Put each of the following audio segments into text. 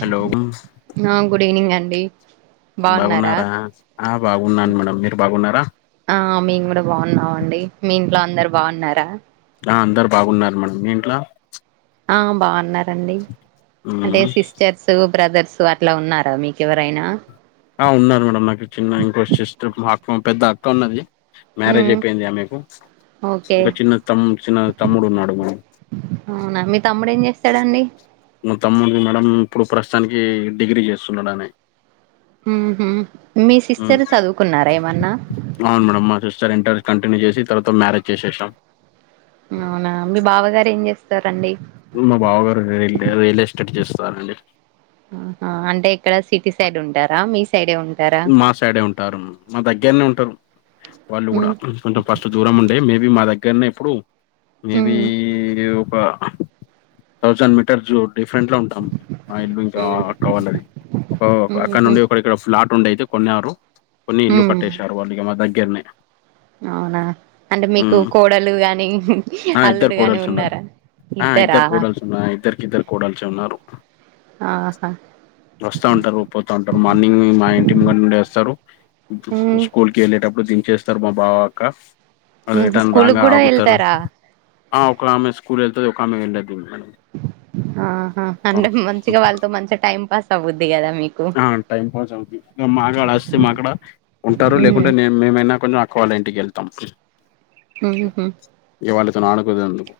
Hello ఆ good evening అండి. బాగున్నారా? ఆ బాగున్నాను మేడం. మీరు బాగున్నరా? ఆ మేము కూడా బాగున్నామండి. మీ ఇంట్లో అందరు బాగున్నారా? ఆ అందరూ బాగున్నారు మేడం. మీ ఇంట్ల ఆ బాగున్నారండి అంటే మ్మ్ సిస్టర్స్ ర్స్, బ్రదర్స్ అట్లా ఉన్నారా మీకెవరైనా. ఆ ఉన్నారు మేడమ్ నాకు చిన్న ఇంకో సిస్టర్ మా అక్క పెద్ద అక్క ఉన్నది. మ్యారేజ్ ఉమ్ అయిపోయింది ఆమెకు ఓకే ఇంకా చిన్న తమ్ చిన్న తమ్ముడు ఉన్నాడు మేడం. అవునా మీ తమ్ముడు ఏం చేస్తాడండీ మా తమ్ముడు మేడం ఇప్పుడు ప్రస్తుతానికి డిగ్రీ చేస్తున్నాడాని మ్మ్ఉహ్మ్ మీ మ్మ్ సిస్టర్ చదువుకున్నారా ఏమన్నా అవును మేడం మా సిస్టర్ ఇంటర్ కంటిన్యూ చేసి తర్వాత మ్యారేజ్ చేసేసాం అవునా మీ బావగారు ఏం చేస్తారండి మా బావగారు రిల్ రియల్ ఎస్టేట్ చేస్తారండి ఆహా అంటే ఎక్కడ సిటీ సైడ్ ఉంటారా మీ సైడే ఉం మా సైడే ఉంటారు మా దగ్గరనే ఉంటరు వాళ్ళు కూడా ఉమ్ కొంచెం ఫస్ట్ దూరం ఉండే మేబీ మా దగ్గరనే ఇప్పుడు మేబి ఉమ్ ఒక థౌజండ్ మీటర్ జోన్ డిఫరెంట్‌లో ఉంటాం మా ఇల్లు ఇంకా ఉమ్ అక్క వాళ్ళది ఒక అక్కడ ఉహు నుండి ఒక ఇక్కడ ఫ్లాట్ రెండైతే కొన్నారు కొని ఉమ్ ఇల్లు ఉమ్. కట్టేసారు వాళ్ళు ఇగా మా దగ్గర్నే అవునా అంటే మీకు కోడలు గాని ఆ ఇద్దరు అల్లుడు గాని కోడల్స్ ఉన్నారు ఉన్నారా ఆ ఇద్దరా ఇద్దరు కోడల్స్ ఉన్నారు ఇద్దరికి ఇద్దరు కోడల్స్ ఉన్నారు ఆహా వస్తా ఉంటరు పోతా ఉంటరు మార్నింగ్ మా ఇంటి ముంగట నుండే వస్తారు ఉమ్, స్కూల్ కి ఎళ్ళేటప్పుడు దించేస్తారు మా బావా అక్క మల్ల ఉమ్, రిటర్న్ స్కూల్కి రాంగా కూడా ఆగుతారు వెళ్తారా ఆ ఒక ఆమె స్కూల్ ఎళ్తది ఒక ఆమె వేళ్ళదు మేడం ఆహా అంటే మంచిగా వాళ్ళతో మంచిగా టైం పాస్ అవుద్ది కదా మీకు ఆ టైం పాస్ అవుద్ది మాకాడ అస్తే మాకాడ ఉంటారు లేకుంటే నేను మేమైనా కొనీ అక్కవాల్ల ఇంటికి వెళ్తాం మ్మ్ఉహ్మ్ ఇగ వాళ్ళతోని ఆడుకునేందుకు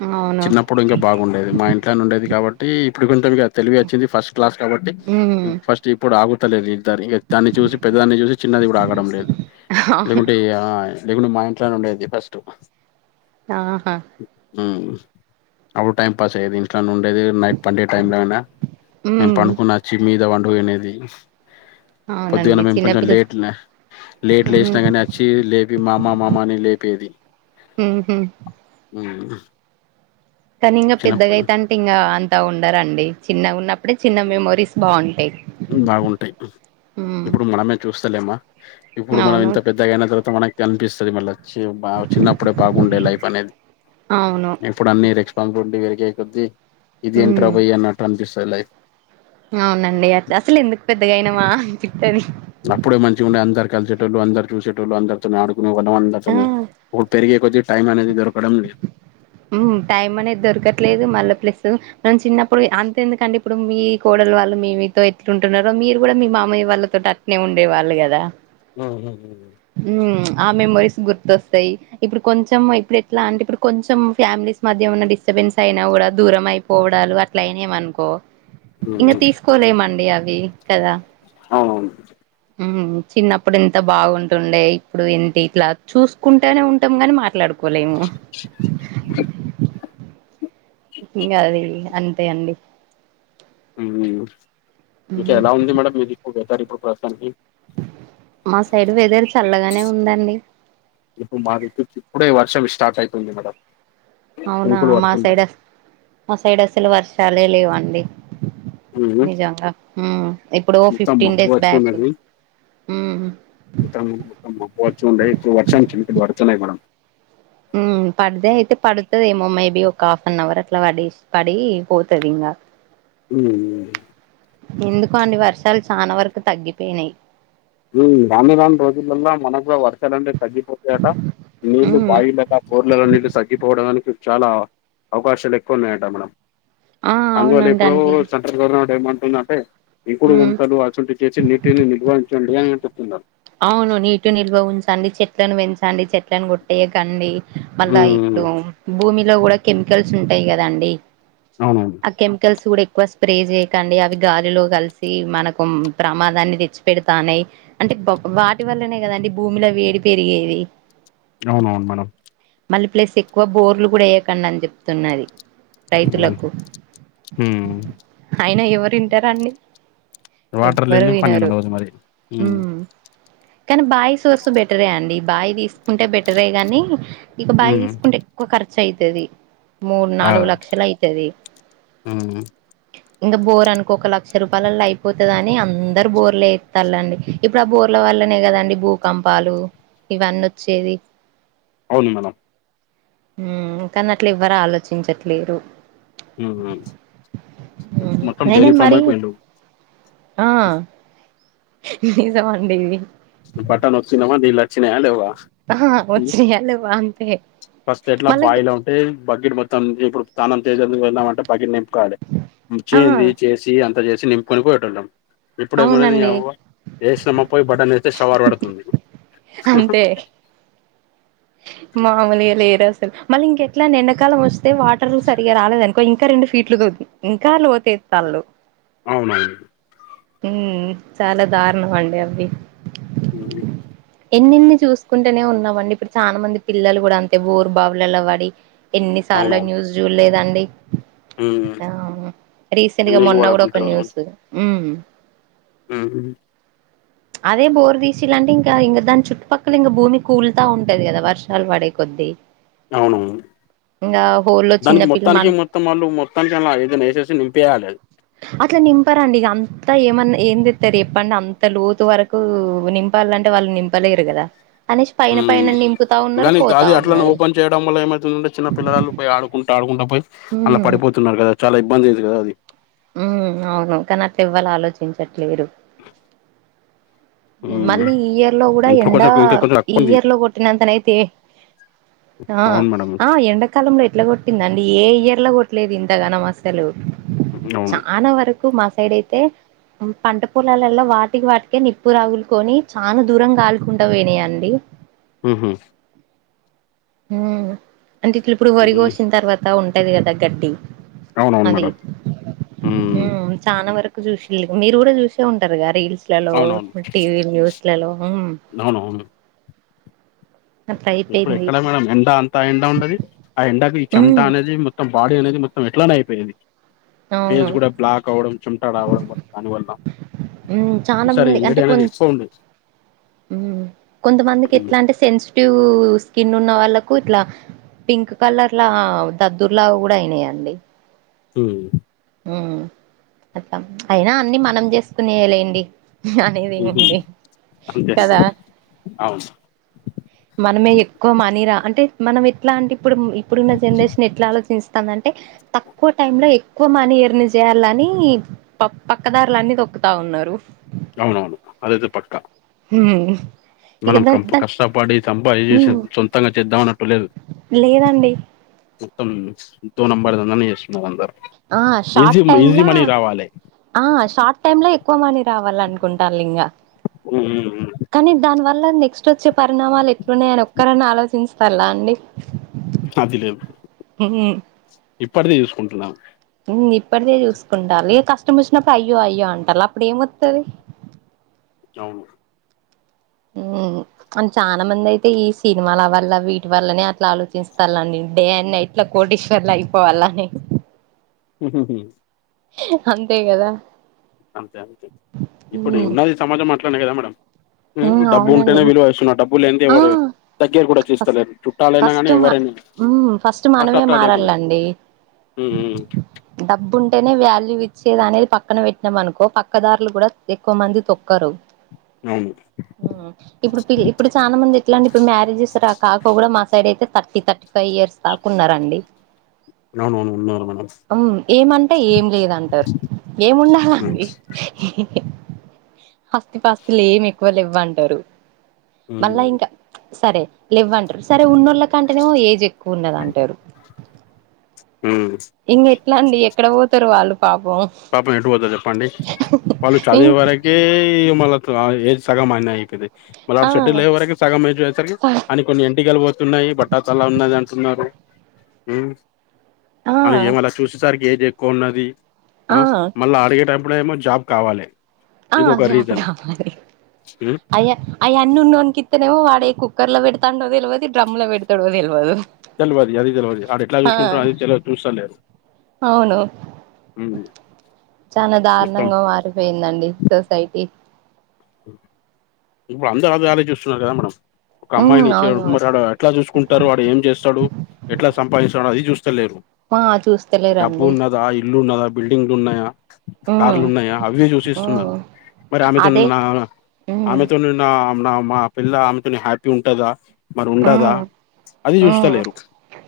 ఉమ్మ్ అ చిన్నప్పుడు ఇంకా బాగుండేది మా ఇంట్లోనే ఉండేది కాబట్టి ఇప్పుడు కొంచం ఇగ తెలివి వచ్చింది ఫస్ట్ క్లాస్ కాబట్టి ఉమ్మ్ ఫస్ట్ ఇప్పుడు ఆగుతలేదు ఇద్దరు ఇగ దాన్ని చూసి పెద్దదాన్ని చూసి చిన్నది కూడా ఆగడం లేదు అవును. లేకుంటే ఆ లేకుంటే మా ఇంట్లోనే ఉండేది ఫస్ట్ ఆహా ఉమ్మ్ అప్పుడు టైంపాస్ అయ్యేది ఇంట్లోనే ఉండేది నైట్ పండే టైంలో అయినా నేను ఉమ్, పండుకున్న వచ్చి మీద పండుకునేది అవునండి పొద్దుగాన్న మేము కొంచెం చిన్నపిల్ల లేట్ న లేట్ ఉమ్, లేసినా గాని అ చ్చి లేపి మామా మామా అని లేపేది మ్మ్ఉమ్మ్ ఉమ్మ్ కానీ ఇంగ పెద్దగా అయితాంటే ఇంగా అంతా ఉండారండి చిన్నగా ఉన్న ప్పుడే చిన్న మెమోరీస్ బాగుంటాయ్ బాగుంటాయి ఉమ్మ్ ఇప్పుడు మనమే చూస్తలేమా ఇప్పుడు మనం ఇంత పెద్దగాయిన తర్వాత మనకి కనిపిస్తది మళ్ళచ్చి బా చిన్నప్పుడే బాగుండే లైఫ్ అనేది అవును ఇప్పుడు అన్ని రెస్పాన్సిబిలిటీ పెరిగే కొద్దీ ఇదేంట్రా ఉమ్. బయ్ అనట్టు అనిపిస్తాది లైఫ్ అవునండి అట్లా అసలేందుకు పెద్దగా అయినామా అనిపిత్తాది అప్పుడే మంచిగుండే అందరు కలిసేటోళ్ళు అందరు చూసేటోళ్ళు అందరు తోని ఆడుకునే వాళ్ళం ఆ అందరితోని పెరిగే కొద్దీ టైం అనేది దొరకడం లేదు ఉమ్మ్ టైం అనేది దొరకట్లేదు మళ్ళా ప్లసూ మనం చిన్నప్పుడు అంత ఎందుకండి ఇప్పుడు మీ కోడలు వాళ్ళు మీతో ఎట్లుంటాన్నారో మీరు కూడా మీ మామయ్య వాళ్ళతోటి అ టనే ఉండేవాళ్ళు గదా ఉహుహు ఉమ్ ఆ మెమోరీస్ గుర్తొస్తాయి ఇప్పుడు కొంచెం ఇప్పుడు ఎట్లా అంటే ఇప్పుడు కొంచెం ఫ్యామిలీస్ మధ్య ఉన్న డిస్టర్బెన్స్ అయినా కూడా దూరం అయిపోవడాలు అట్ల ట్లయినామనుకో ఇంక తీసుకోలేమండి అవి కదా అవును చిన్నప్పుడు ఎంత బాగుంటుండే ఇప్పుడు ఎంటి ఇట్లా చూసుకుంటేనే ఉంటాం గాని మాట్లాడుకొ కొలేము ఇంగ అది అంతే అండి ఇంక ఎలా ఉంది మేడంమ్ మీది ఇప్పుడు వెదర్ ఇప్పుడు ప్రస్తుతానికి మా సైడ్ వెదర్ చల్లగానే ఉందండి ఇప్పుడు మాది ఇప్పుడే వర్షం స్టార్ట్ అయితుంది మేడం అవునా చినుకులు మా పడుతున్నాయి సైడ్ అస మా సైడ్ అసలు వర్షాలే లేవండి ఉమ్, నిజంగా ఎప్పుడో మొత్తం ఫిఫ్టీన్ మబ్బు డేస్ వచ్చి బ్యాక్ ఉమ్ ఇక్కడ మొత్తం మబ్బు వచ్చిండే ఇప్పుడు వర్షం చినుకులు పడుతున్నాయి మేడం మ్ పడిదె అయితే పడుతదెమో మేబీ ఒక హాఫ్ అన్ అవర్ అట్లా పడెసి పడి పోతది ఇగ ఉ ఎందుకో అండి వర్షాలు చానా వరకు తగ్గిపోయినాయి ఉ రాను రాను రోజులల్లో మనకు కూడా వర్షాలనేవి తగ్గిపోతాయట నీళ్లు ఉమ్ బాయిలు బోర్లలో నీళ్లు తగ్గిపోవడానికి చాలా అవకాశాలు ఎక్కువ ఉన్నాయట మేడమ్ ఆ అందువల్ల ఎప్పుడో అవునంటండి ఉమ్ [unintelligible] అవును నీటిని నిల్వ ఉంచండి చెట్లను పెంచండి చెట్లను కొట్టేయకండి మళ్ళా ఉమ్, ఇప్పుడు భూమిలో కూడా కెమికల్స్ ఉంటాయి కదండి అవునండి ఆ కెమికల్స్ కూడా ఎక్కువ స్ప్రే చేయకండి అవి గాలిలో కలిసి మనకు ప్రమాదాన్ని తెచ్చు పెడతానయి అంటే వాటి వల్లనే కదండి భూమిలో వేడి పెరిగేది అవునవును మేడమ్ మళ్ళీ ప్లస్ ఎక్కువ బోర్లు కూడా వేయ్యకండి అని చెప్తున్నది ఉమ్, రైతులకు ఉమ్. అయిన ఎవరింటారండీ వాటర్ ఎవ్వరు లేని పని వినరు నడవదు మరి ఉమ్ కానీ బాయి సోర్స్ బెటరే అండి బాయి తీసుకుంటే బెటరే గాని ఇక బాయి ఉమ్, తీసుకుంటే ఎక్కువ ఖర్చు అయితది మూడు ఆ, నాలుగు లక్షలు అయితది ఉమ్. ఇంకా బోర్ అనుకో ఒక లక్ష రూపాయలలో అయిపోతది అని అందరు బోర్లు ఎత్తుల్లు అండి ఇప్పుడు ఆ బోర్ బోర్ల వల్లనే కదండి భూకంపాలు ఇవన్నీ వచ్చేది అవును మేడమ్ ఉమ్ కాని అట్లా ఎవ్వరు ఆలోచించట్లేరు ఉహూ ఉమ్ మొత్తం అయినా డైలీ ఫామ్ మరి అయిపోయిండు ఆ నిజమండి ఇది బటన్ నొక్కినమా నీళ్లొచ్చినయా లేవా ఆహా వచ్చినియ్య లేవ అంతే ఫస్ట్ ఎట్లా బాయిలో బకెట్ మొత్తం ఇప్పుడు స్నానం చేసేందుకు వెళ్దామంటే బబకెట్ నింపు కాలే ఆ చేయింది చేసి అంత చేసి నింపుక పోయేటోలం ఇప్పుడేమున్నాది నీ అవునండి అవ్వ ఏసినమ్మ పోయి బటన్ వేస్తే షవార్ పడుతుంది అంతే మామూలుగా లేరు అసలు మళ్ళీ ఇంకెట్లనండి ఎడాకాలం వస్తే వాటర్లు సరిగా రాలేదునుకో ఇం ఇంకా రెండు ఫీట్లు [unintelligible] ఇంకా లోతే తాళ్లు అవునవును ఉమ్ చాలా దారుణం అండి అవి ఉమ్ ఎన్ని ఎన్ని చూసుకుంటేనే ఉన్నామండి ఇప్పుడు చాలా మంది పిల్లలు కూడా అంతే బోరు బావులలా పడి ఎన్నిసార్లు అవునవును న్యూస్ జూల్ లేదండి ఉమ్ ఆ రీసెంట్గా నీళ్ళు మొన్న కూడా పడకుంటే ఒక వాళ్ళం న్యూస్ ఉమ్ ఉమ్ హు అదే బోర్ తీసిలంటే ఇంకా ఇంక దాని చట్టుపక్కల ఇంకా భూమి కూలుతా ఉంట ఉంటాది కదా వర్షాలు పడే కొద్ది అవునవును ఇక హోల్ లో చిన్న దానికి పిల్లలు మన మొత్తానికి మొత్తం వాళ్ళు మొత్తం చల ఇదైనా వేసేసి నింపేయాలి అట్లా నింపరాండి ఇక అంతా ఏమన్నా ఏం తిస్తారు చెప్పండి అంత లోతు వరకు కు నింపాలంటే వాళ్ళు నింపలేరు కదా కనీష్ప పైన ఉమ్ పైన నింపుతా ఉన్నారు కానీ పోతా అది అట్లనే ఉన్నారు ఓపెన్ చేయడం వల్ల ఏమైతుందంటే చిన్న పిల్లలు పోయి ఆడుకుంట ఆడుకుంటా పోయి అలా ఉమ్ పడిపోతున్నారు కదా చాలా ఇబ్బంది అయింది కదా అది ఉమ్ అవును కానీ అట్లా ఏవ్వరు ఆలోచించట్లేరు ఉమ్ మళ్ళీ ఈ ఇయర్ లో కూడా ఇప్పుడు ఎండ కొంచెం ఇంకా కొంచెం ఈ తక్కువ ఉంది ఇయర్ లో కొట్టినంతనైతే ఆ అవును మేడం ఆ ఎండక్ కాలంలో ఎట్లా కొట్టింద అండి ఏ ఇయర్ లో కొట్టలేదు ఇంతగాన అస్సలు అవును చాలా వరకు మా సైడ్ అయితే పంట పొలాల్లో వాటికి వాటికే నిప్ ప్పు రగులుకొని చాలా దూరం కాలుకుంట పోయినయండి ఉహూ ఉహూ అంటే ఇప్పుడు వరి కోసిన తర్వాత ఉంటది కదా గడ్డి అవునవును అది మేడం ఉమ్ చాాలా వరకు చూసిల్లు మీరు కూడా చూసే ఉంటారుగా రీల్స్ లలో టీవీ న్యూస్ లలో అవునువును అట్లా ఇప్పుడు అయిపోయింది ఎక్కడ మేడం ఎండ త్త ఎండా ఉండది ఆ ఎండాకి ఈ చెమటా ఉమ్ అనేది మొత్తం బాడీ అనేది మొత్తం ఎట్లానే అయిపోయేది అవును ఫేజ్ కూడా బ్లాక్ అవడం చెమట రావడం దానివల్ల హ్మ్ చాలా మంది అంటే కొన్ హుమ్ కొంతమందికి ఉమ్ ఎట్లా అంటే సెన్స్ ట్యూ స్కిన్ ఉన్న వాళ్ళకు ఇట్లా పింక్ కలర్లా దద్దుర్లా కూడా అయినాయండి హ్మ్ హ్మ్ అయినా అన్ని మనం చేసుకునేలేండి ఉహు అనేదిముంది అంతే అంతే కదా అవును మనమే ఎక్కువ మనీరా అంటే మనం ఎట్లా అంటే ఇప్పుడు ఇప్పుడున్న జనరేషన్ ఎట్లా ఆలోచించస్త అంటే తక్కువ టై లో ఎక్కువ మనీ ఎర్ని చేయాలని పక్ పక్కదారులన్ని తొక్కుతా ఉన్నారు అవునను అదైతే పక్కా హూ మనం కం కష్టపడి సంపాయిసి హ్మ్ సొంతంగా చేద్దామన్నట్టు లేదు లేదండి మొత్తం దోనంబదందనే చేస్తున్నా అందారు ఆ షార్ట్ టైమ్లా ఆ షార్ట్ టైమ్ లో ఎక్కువ మనీ రావాల అనుకుంటారు లింకా హ్మ్ కానీ దాని వల్ల నెక్స్ట్ వచ్చే పరిణామాలు ఎట్లున్నాయని ఒక్కరన్న ఆలోచించటంలా అండి అది లేదు హ్మ్ ఇప్పటిదే చూసుకుంటున్నాను ఇప్పటిదే చూసుకుంటాలి కష్టం వచ్చినప్పుడు అయ్యో అయ్యో అంటారు అప్పుడు ఏమోత్తది అవును హ్మ్ అం చాలా మంది అయితే ఈ సినిమాల వల్ల వీటి వల్లనే అట్లా ఆలోచిస్తారుండి డే అండ్ నైట్ ఇట్లా కోటీశ్వరులు అయిపోవాలని ఊహూ హూ అంతే కదా అంతే అంతే ఇప్పుడు ఉన్నది సమాజం అట్లానే కదా మేడం డబ్బు అవునండి ఉంటేనే విలువ ఇస్తున్నా డబ్బులు లేనిదే ఆ ఇవ్వరు దగ్గర కూడా ఫస్ట్ చూస్తలేరు చుట్టాలైనా కానీ ఫస్ట్ మా ఎవరైనా ఫస్ట్ మనమే ఫస్ట్ట లేకుండా మారాలండి హ్మ్ మ్మ్ డబ్బు ఉంటేనే వాల్యూ ఇచ్చేది అనేది పక్కన పెట్టినాం అనుకో పక్కదారులు కూడా ఎక్కువ మంది తొక్కరు అవును ఇప్పుడు పి ఇప్పుడు చాలా మంది ఎట్లా అండి ఇప్పుడు మ్యారేజ్ కాక కూడా మా సైడ్ అయితే థర్టీ థర్టీ ఫైవ్ ఇయర్స్ దాకున్నారండి అవునవును ఉన్నారు మేడం హ్మ్ ఏమంటే ఏం లేదంటారు ఏముండాలండి ఉమ్, ఆస్తి పాస్తులు ఏమి ఎక్కువ లెవ్వంటారు మళ్ళా ఉమ్, ఇంకా సరే లేవ్వంటారు సరే ఉన్నోళ్ళ కంటేనే ఏజ్ ఎక్కువ ఉన్నదంటారు హ్మ్ ఇంక ఎట్లాండి ఎక్కడ పోతారు వాళ్ళు పాపం పాపం ఎటు పోతారు చెప్పండి వాళ్ళు ఇం చదివేవారై ఏయ్ మళ్ళ ఏజ్ సగం అయిన అయితది మళ్ళ ఆ ఆళ్ళు సెటిల్ అయ్యే వరకి సగం చేసారు అని కొన్ని వెంటుకలు పోతున్నాయి బట్టతల ఉన్నది అంటున్నారు హ్మ్ ఆ ఏమలా చూసేసరికి ఏది ఎక్కువ ఉన్నది ఆ మళ్ళా అడిగే టైపు లో ఏమో జాబ్ కావాలి ఆ ఇది ఒక జాబు రీజన్ కావాలి ఉమ్, అయ్యా అయన్నీ ఉన్నోనికి ఇత్తనేమో వాడే కుక్కర్ లో పెడతాండో తెలవదు డ్రమ్ లో పెడతడో తెలవదు తెల్వదు అది తెల్వదు ఆడు ఎట్లా చూసుకుంటడో అది తెల్వదు చూస్తాంటే చాలా మొత్తం దారుణంగా మారిపోయిందండి సొసైటీ ఇప్పుడు అందరు వాళ్ళదే వాలే చూస్తున్నారు కదా మేడం ఒక ఉమ్ అమ్మాయిని ఇచ్చేపుడు అవును మరి ఆడు ఎట్లా చూసుకుంటారు వాడు ఏం చేస్తాడు ఎట్లా సంపాదిస్తాడో అది చూస్తలేరు ఆ డబ్బు చూస్తలేరండి ఉన్నదా ఇల్లున్నదా బిల్డింగ్లు ఉన్నాయా ఉమ్ కార్లు ఉన్నాయా అవి ఉమ్ చూసిస్తున్నారు మరి ఆమెతో అదే నా ఉమ్ ఆమెతో నా నా మా పిల్ల ఆమెతో హ్యాపీ ఉంటదా మరి ఉండదా ఉమ్ అది చూస్తా ఉమ్ లేరు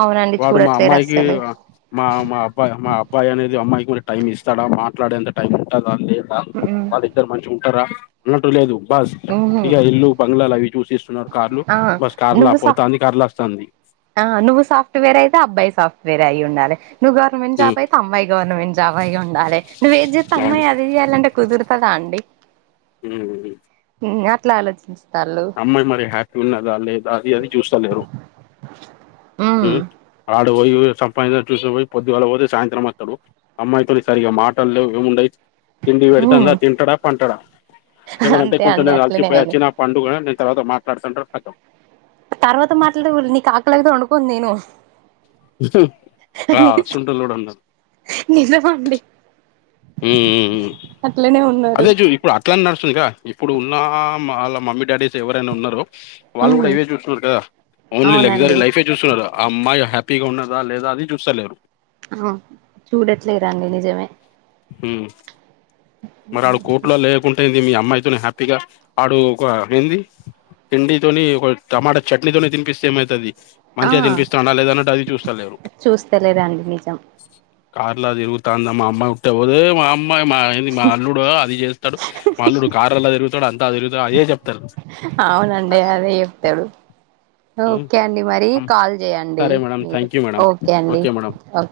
అవునండి వాడు మా చూడట్లేరు అమ్మాయికి అస్సలు మా మా అబ్బాయి మా అబ్బాయి అనేది అమ్మాయికి కూడా టైమ్ ఇస్తాడా మాట్లాడేంత టైం ఉంటద లేదు ఉమ్ వాళ్ళిద్దరు మంచిగ ఉంటారా అన్నట్టు లేదు బస్ ఉహు ఇక ఇల్లు బంగ్లాలు అవి చూసి కార్లు ఆ బస్ కార్లా నువ్వు సా పోతంది కార్లా వస్తాంది ఆ నువ్వు సాఫట్వేర్ అయితే అబ్బాయి సాఫ్ట్వేర్ అ్య ఉండాలి నువ్వువర్నమెంట్ జాబ్ అయితే అమ్మాయి గవర్నమెంట్ జాబ్ అయఉండాలి నువ్వు ఏది చేస్తా అవును అమ్మాయి అది చెయాలంటే కుదురుతుదా అండి ఉహు నువ్వే అట్లా ఆలోచిస్తాలు అమ్మాయి మరి హ్యాపీ ఉన్నదా లేదా అది అది చూస్తలేరు ఉమ్ ఉహ్ ఆడ పోయి సంపా చూసి పోయి పొద్దు వాళ్ల పోతే సాయంత్రం వస్తాడు అమ్మాయితో సరిగా మాటల్లో ఏముండయి తిండి పెడితే ఉమ్ అందా తింటడా పంటడా ఎవడంటే అంతే కొంచెం అండి అట్లనే ఆయన అలిచిపోయాచ్చిన పండుకున్ నేను తర్వాత మాట్లాడుతుండ్ర కతం తర్వాత మాట్లాడే నీకు కాకలదతే వండుకోను తిను [unintelligible] నిజమాండి ఉఉ అట్లానే ఉ అదే చూ ఇప్పుడు అట్లానే నడుస్తుందిగా ఇప్పుడు ఉన్న మ వాళ్ళ మమ్మీ డాడీస్ ఎవరైనా ఉన్నారో వాళ్ళు కూడా ఉమ్ ఇవే చూస్తురు కదా ఓన్లీ అవునండి లాగ్జరి లైఫే చూస్తున్నారు ఆ అమ్మాయి హ్యాపీగా ఉన్నదా లేదా అది చూస్తలేరు అ చూడట్లేరే రండి నిజమే ఉ మరి ఆడు కోర్టులో లేకుంటేంది మీ అమ్మాయితో హ్యాపీగా ఆడు ఒక ఏంది తిండి తోని ఒక టమాటా చట్నీతోని తిపిస్తే ఏమవుతుంది ఆ మంచిగా తినిపిస్తుడా లేదన్నట్టు అది చూస్త లేరు చూస్తలేరండి నిజం కార్లా తిరుగుతాంద మా అమ్మాయి విట్టపోదు మాఅమ్మాయి మా మా అల్లుడు అది చేస్తాడు అల్లుడు కారులా తిరుగుతాడు అంతా తిరుగుతాడు అదే చెప్తారు అవునండి అది చేప్తాడు ఓకే అండి మరి కాల్ చేయండి సరే మేడం మీరు థ్యాంక్ యూ మేడం ఓకే అండి మేడం ఓ